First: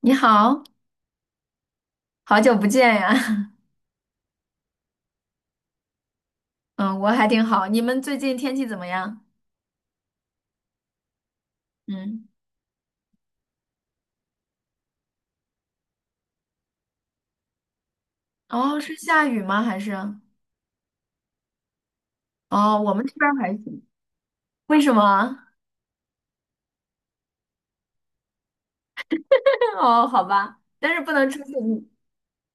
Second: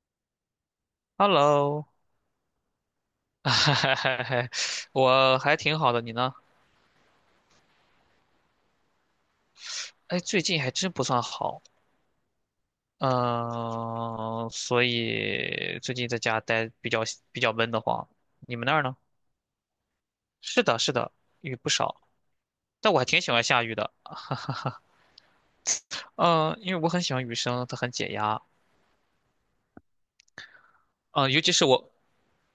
你好，Hello，好久不见呀。我还挺好的，你呢？嗯，我还挺好。你们最近天气怎么样？哎，最近还真不算好，嗯，嗯、所以最近在家待比较闷得慌。你们那哦，儿是呢？下雨吗？还是？是的，是的，雨不少，哦，但我我们还这挺边喜儿欢还下雨行。的，为什么啊？嗯、因为我很喜欢雨声，它很解压，哦，好吧，但是不能嗯、出尤去。其是我，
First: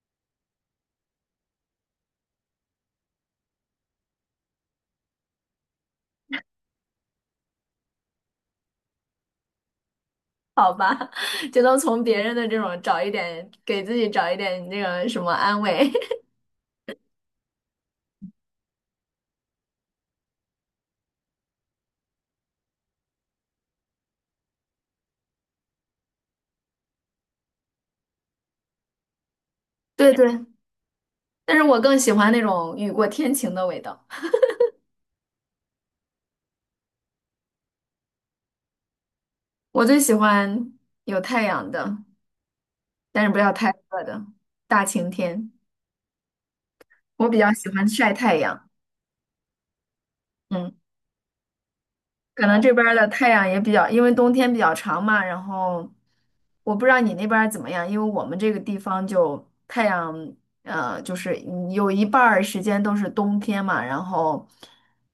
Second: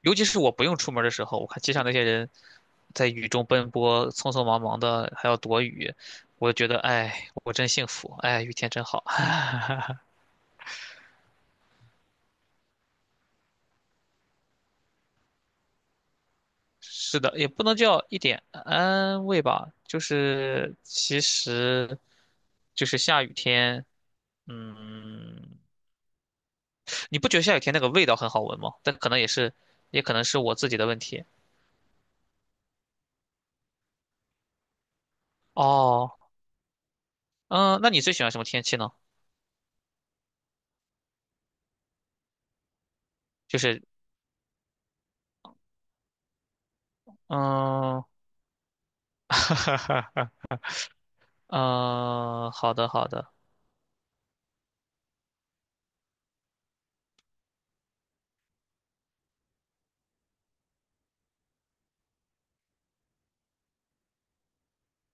尤其是我不用出门的时候，我看街上那些人在雨中奔波，匆匆忙忙的还要躲雨，我就觉得，哎，我真幸福，哎，雨天真好。好吧，只能从别人的这种找一点，给自己找一点那个什么安慰。是的，也不能叫一点安慰吧，就是其实就是下雨天，嗯，你不觉得下雨天那个味道很好闻吗？但可能也是，也对可能是对，我自己的问题。但是我更喜欢那种雨过天晴的味道。哦，嗯，那你最喜欢什么天气呢？我最喜欢有太阳的，但是不要就太是，热的大晴天。我比较喜欢嗯，晒 太阳。哈哈，哈，嗯。可嗯，能这好边的，儿的好的。太阳也比较，因为冬天比较长嘛，然后我不知道你那边儿怎么样，因为我们这个地方就太阳，就是你有一半儿时间都是冬天嘛，然后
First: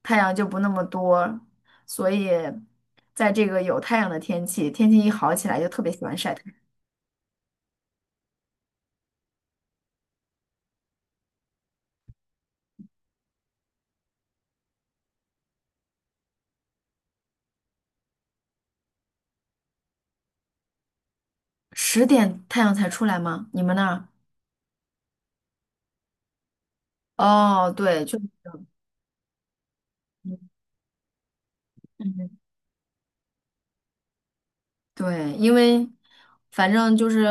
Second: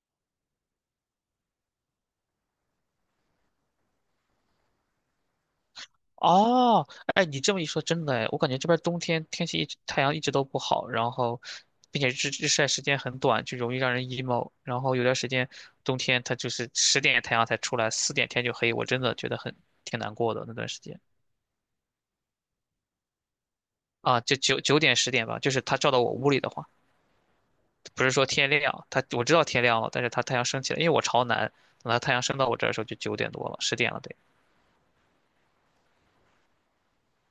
太阳就不那么多，所以在这个有太阳的天气，天气一好起来就特别喜欢晒太阳。哦，哎，你这么一说，真的哎，我感觉这边冬天天气一直太阳一直都不好，然后，并且日日晒时间很短，就容易让人 emo。然后有段时间冬天它就是十点太阳才出来，4点天就黑，我真的觉得很挺难过的那段时间10点太阳才出来吗？你们那儿？啊，就九点十点吧，就是它照到我屋里的话，哦，对，不是就。说天嗯亮，它我知道天亮了，但是它太阳嗯升起来，因为我朝南，等它太阳嗯，升到我这儿的时候就9点多了，十点了得。对，因为反正就是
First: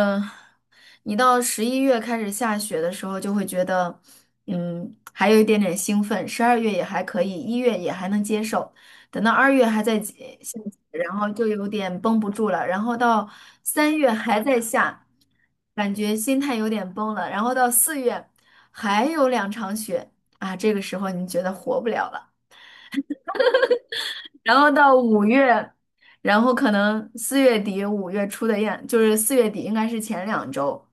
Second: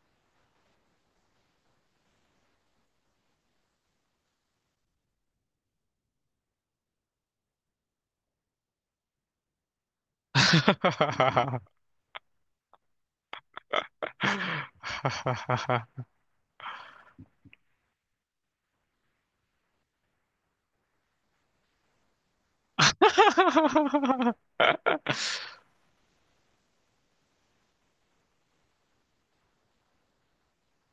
你到11月开始下雪的时候，就会觉得，嗯，还有一点点兴奋。12月也还可以，一月也还能接受，等到二月还在下雪然后就 哈有点绷不住了。然后到3月还在下，哈哈哈哈感哈，觉心态有点崩了。然后到四月还有2场雪啊，这个时候你觉得活不了了。然后到五月，然后可能四月底5月初的样，就是四月底应该是前2周，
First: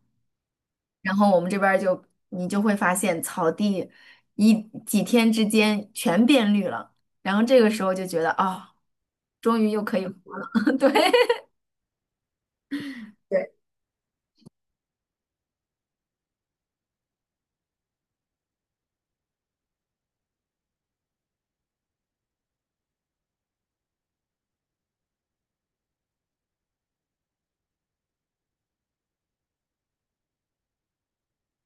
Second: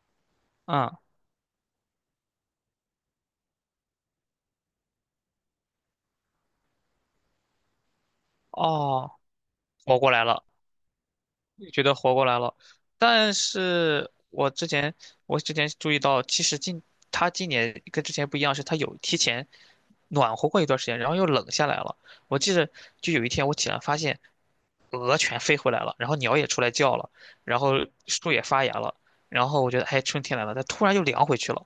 嗯，然后我们这边儿就你就会发现草地一几天之间全变绿了，然后这个时候就觉得啊，哦，终于又可活以过来活了，了。对觉得活过来了。但对，是我之前注意到，其实他今年跟之前不一样，是他有提前暖和过一段时间，然后又冷下来了。我记得就有一天我起来发现鹅全飞回来了，然后鸟也出来叫了，然后树也发芽了，然后我觉得哎春天来了，它突然又凉回去了。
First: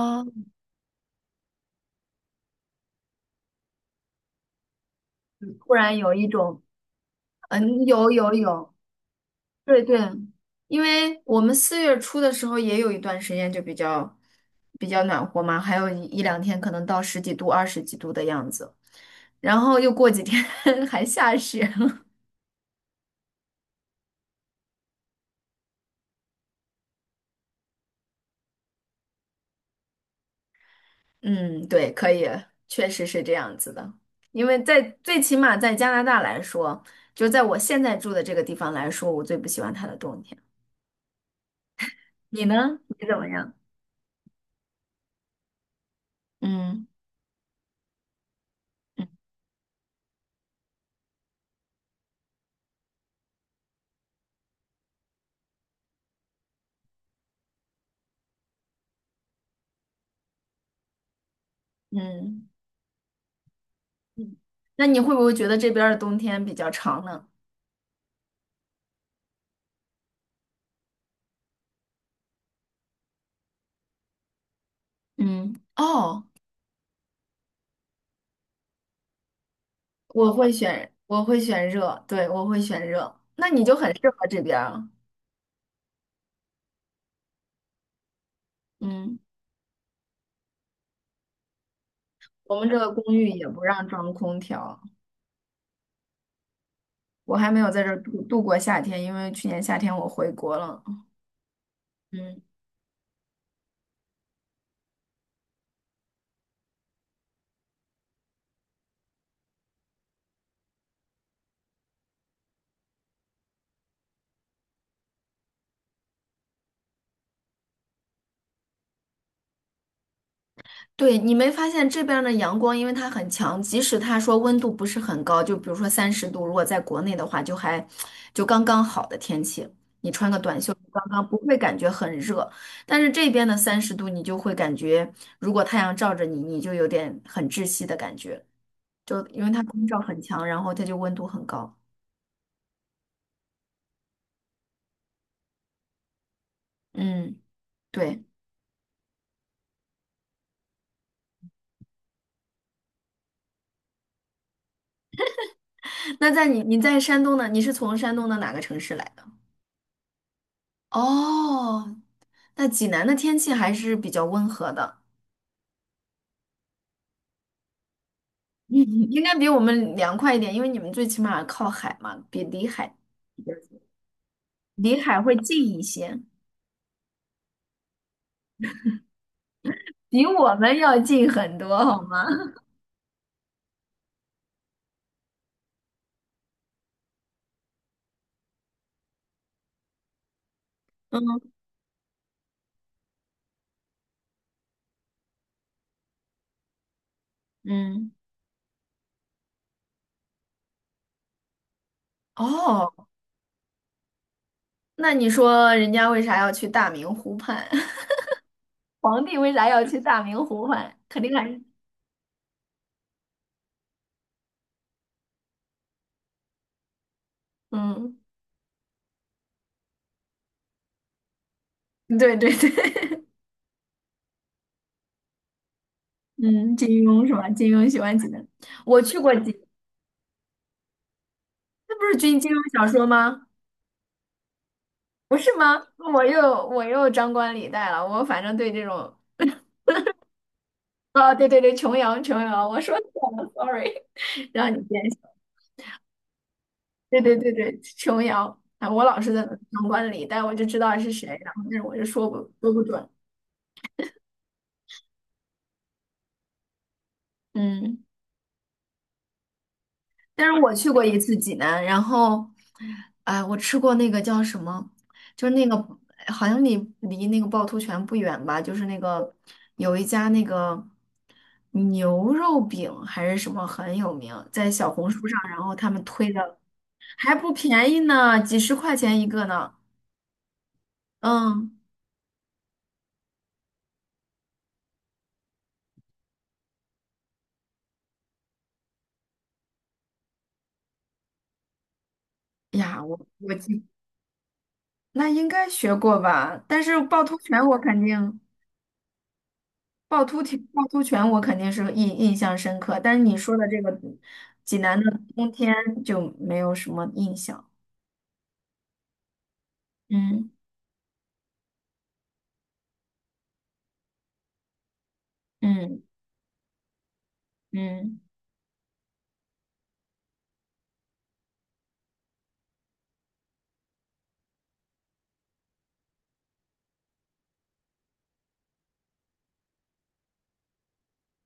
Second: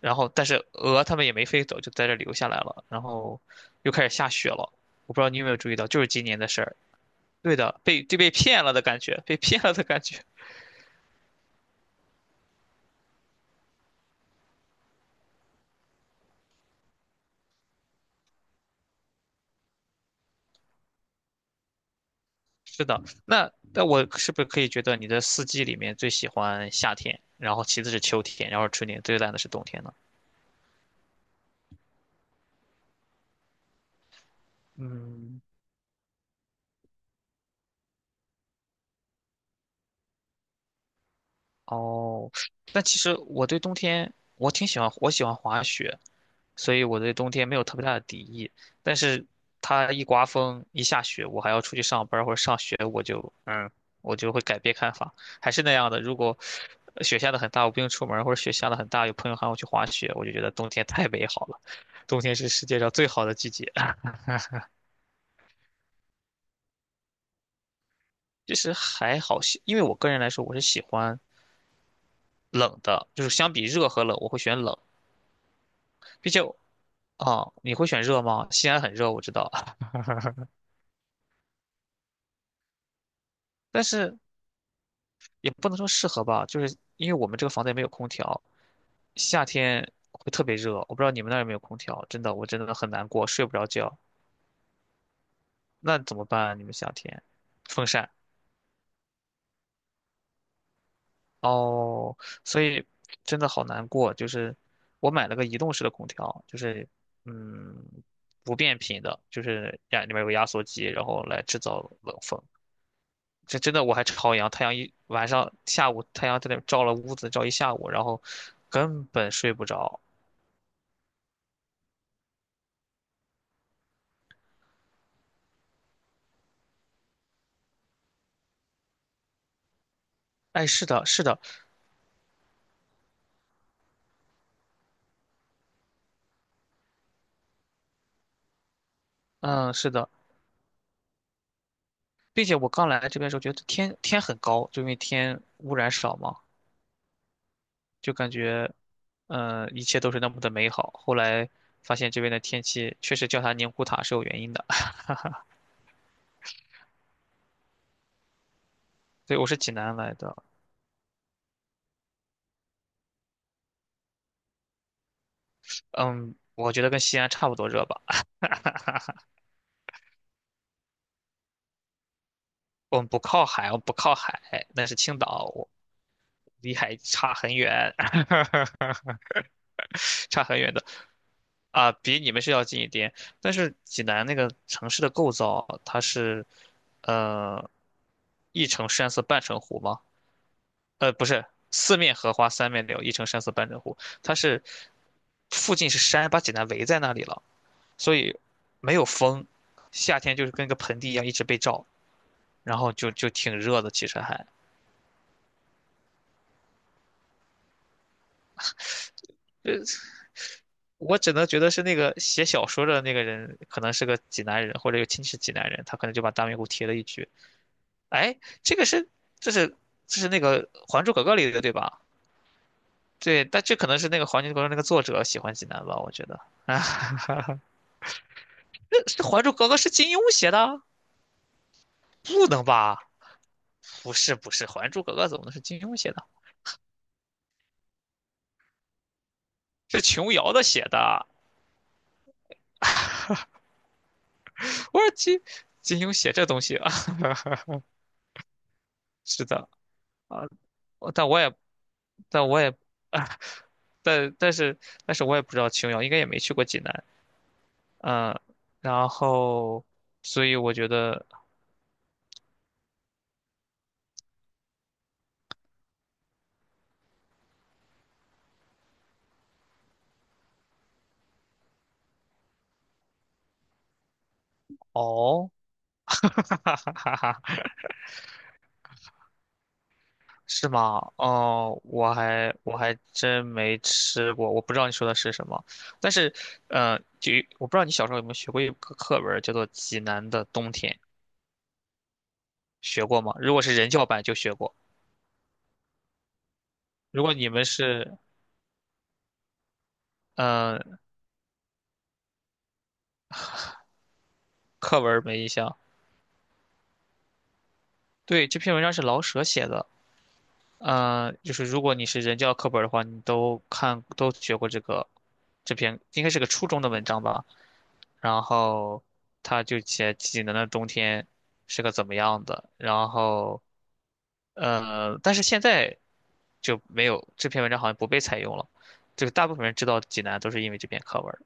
然后，但是鹅它们也没飞走，就在这留下来了。然后又开始下雪了，我不知道你有没有注突意到，然就是有今一年的种事儿。对的，嗯被有就被有骗有。了的感觉，被骗了对的对，感觉。因为我们4月初的时候也有一段时间就比较暖和嘛，还有一两天可能到十几度、二十几度的样子，然后又过几天 还下雪了。是的，那我是不是可以觉得你的四季里面最喜欢夏天，然后其次是秋天，然后是春天，最烂的是冬天呢？嗯，对，可以，确实是这样子的。因为在最起嗯码在加拿大来说，就在我现在住的这个地方来说，我最不喜欢它的冬天。哦，你呢？但其你实怎么我样？对冬天我挺喜欢，我喜欢滑雪，所以嗯我对冬天没有特别大的敌意。但嗯是它一刮风一下雪，我还要出去上班儿或者上学，我就我就会改变看法。还是那样的，如果雪下的很大，我不用出门儿或者雪下的很大，有朋友喊我去滑雪，我就觉得冬天太美好了。冬天是嗯，世界上最好的季节。嗯，那你会不会觉得这边儿的冬天比较长呢？其实还好，因为我个人来说，我是喜欢冷的，就是相比热和冷，我会选冷。嗯，哦。毕竟啊，你会选热吗？西安很热，我知道，我会选，我会选热，对，我会选热。那你就但很适是合这边儿。也不能说适合吧，就是因为我们这个房子也没有空调，嗯，夏天会特别热。我不知道你们那儿有没有空调，真的，我我真们的这很个难公过，寓睡也不不着让觉。装空调，那怎么办啊你们夏天我还没有在风这儿扇度过夏天，因为去年夏天我回国了。哦，嗯。所以真的好难过。就是我买了个移动式的空调，就是嗯不变频的，就是里面有个压缩机，然后来制造冷风。这真的我还朝阳，太阳一晚上下午太阳在那照了屋子照一下午，然后根本睡不着。对，你没发现这边儿的阳光，因为它很强，即使它说温度不是很高，就比如说三十度，如果在国内的话，就还就刚刚好的天气，你穿个短哎，袖是刚的，是刚不的，会感觉很热。但是这边的三十度，你就会感觉，如果太阳照着你，你就有点很窒息的感觉，就因为它嗯，光是照的，很强，然后它就温度很高。并且我刚来这边的时候觉得天天很高，就因为天污染少嘛，嗯，就对。感觉，一切都是那么的美好。后来发现这边的天气确实叫它宁古塔是有原因的。那在你在山东呢？你是从山东的哪个城市来的？对，我是济南来的，哦，那济南的天气还是比较温和的。嗯，我觉得跟西安差不多热吧。嗯，应该比我们凉快一点，因为你们最起码靠海嘛，比离海我们不靠海，我们不靠海，那是青会岛，近我一些，离海差很远，比差我很远们的。要近很多，啊，好比吗？你们是要近一点，但是济南那个城市的构造，它是，呃，一城山色半城湖吗？不嗯是，四面荷花三面柳，一城山色半城湖。它是附近是山，把济南围在那里了，嗯，所以没有风，夏天就是跟个盆地一样一直被照，然哦，后就挺热的。其实还，那你说人家为啥要去大明湖畔？皇帝为啥呃，要去大明湖畔？我肯定只还能觉是。得是那个写小说的那个人，可能是个济南人，或者有亲戚是济南人，他可能就把大明湖贴了一句。嗯，哎，这个是这是这是那个《还珠格格》里的对吧？对对对，对，但这可能是那个《还珠格格》那个作者喜欢济南吧，我觉 得。嗯，啊，金庸是吧？金庸喜欢济南，我去这过《还珠济，格格》是金庸写的？那不是金不金能庸小吧？说吗？不是不是，《还珠格格》不怎么能是是金吗？庸写我的？又我又张冠李戴了，我反正对这种，是琼瑶的写的。啊，对对对，琼瑶，琼瑶，我说错了，sorry，让你我见说笑。金庸写这东西啊，对对对 对，琼瑶啊，我老是在是的旁观里，啊，但我就知道我是但谁，我也然后但是我就说不但我也说不准。啊，但但是但是我也不知道琼瑶应该也没去过济南，嗯，嗯，然后所但以是我我觉去过一得次济南，然后，哎，我吃过那个叫什么，就是那个好像离那个趵突泉不远吧，就是那个有一家那个牛肉饼还是什么很有名，在小红书上，哦，然后他们推 哈的。哈哈哈还不哈。便宜呢，几十块钱一个呢。是吗？嗯，哦，我还真没吃过，我不知道你说的是什么。但是，就我不知道你小时候有没有学过一个课文儿叫做《济南的冬天》，呀，学我过吗？如我果是记，人教版就学过，那应该学过吧？但是如趵果突你泉们我肯是定，趵突泉趵呃突泉我肯定是印象深刻，但是你说的这个济南课的文儿没印冬天象。就没有什么印象。对，这篇文章是老舍写的，嗯就是如果你是人教课本儿的话，你都学过这个这篇，嗯应该是个初中的文章吧。嗯，然后他就写济南的冬天是个怎么样的，然后但是现在就没有这篇文章好像不被采用了，这个大部分人知道济南都是因为这篇课文儿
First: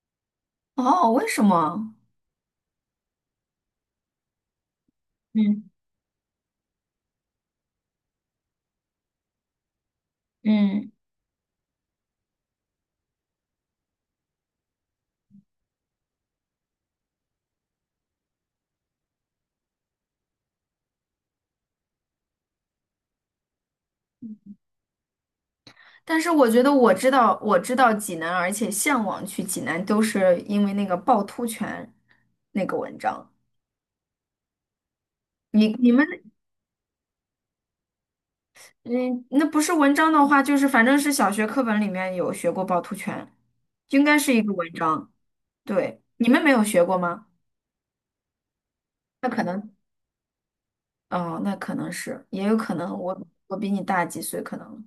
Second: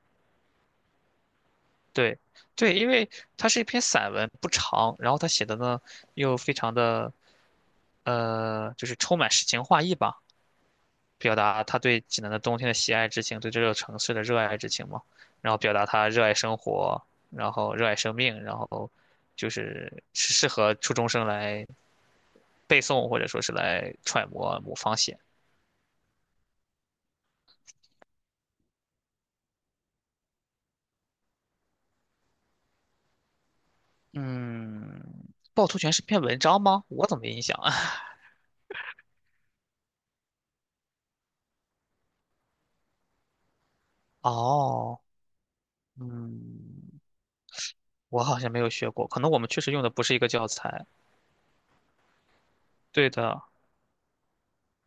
哦，为什么？对，对，因为它是一篇散文，不长，然后他写的嗯呢又非常的就是充满诗情画意吧。嗯，表达他对济南的冬天的喜爱之情，对这座城市的热爱之情嘛。然后表达他热爱生活，然后热爱生命，然后就是是适合初中生来背诵或者说是来揣摩某方写。但是我觉得我知道济南，而且向往去济南，都是因为那个趵突泉那个文章。嗯，趵你突你泉是们。篇文章吗？我怎么没印象啊？嗯，那不是文章的话，就是反正是小学课本里面有学过趵突泉，应该 是一个文哦，章。对，你们没有学过嗯，吗？我好像没有学过，可那能我可们确实能，用的不是一个教材。哦，那可能是，也有可能对我的，我比你大几岁，可能。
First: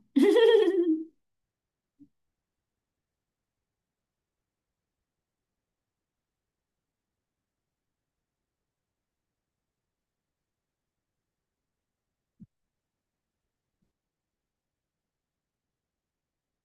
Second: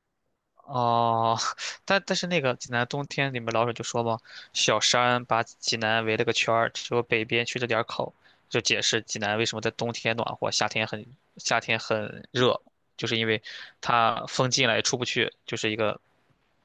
哦，但是那个济南冬天你们老舍就说嘛，小山把济南围了个圈儿，只有北边缺了点儿口，就解释济南为什么在冬天暖和，夏天很热，就是因为它风进来出不去，就是一个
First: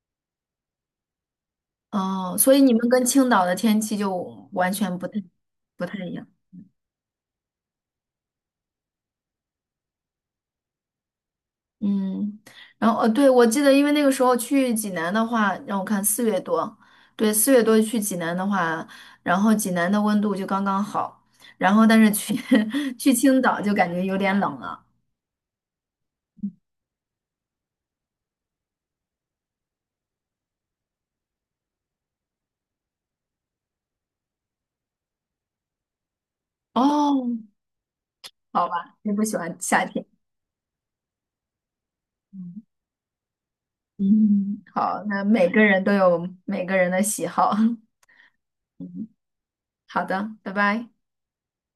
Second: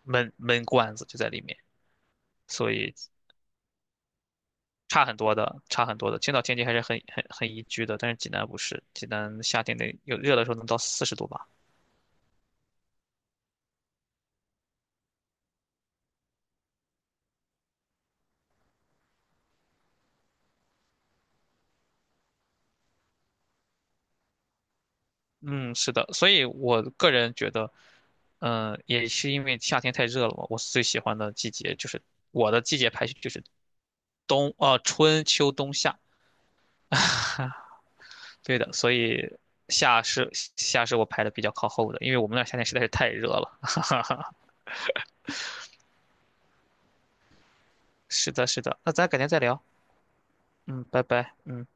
闷闷罐子就在里面，哦，所以所你们以跟青岛的天气就完全差不很太多的，差不很太多一的。样。青岛天气还是很很很宜居的，但是济南不是，济南夏天得有热的时候能到40度吧。嗯，然后对，我记得，因为那个时候去济南的话，让我看四月多，对，四月多去济南的话，然后济南的温度就刚刚好，然后但是去 去青岛就感觉有点冷了。嗯，是的，所以我个人觉得，也是因为夏天太热了嘛，我最喜欢的季节就是我的季节排序就是冬，春秋冬夏，哦，对好的，吧，所你以不喜欢夏夏天。是夏是我排的比较靠后的，因为我们那儿夏嗯，天实在是太热了。嗯，好，那每个人都有每个人的喜好。是的，是的，那咱 改天再聊，好的，拜嗯，拜。拜拜，嗯。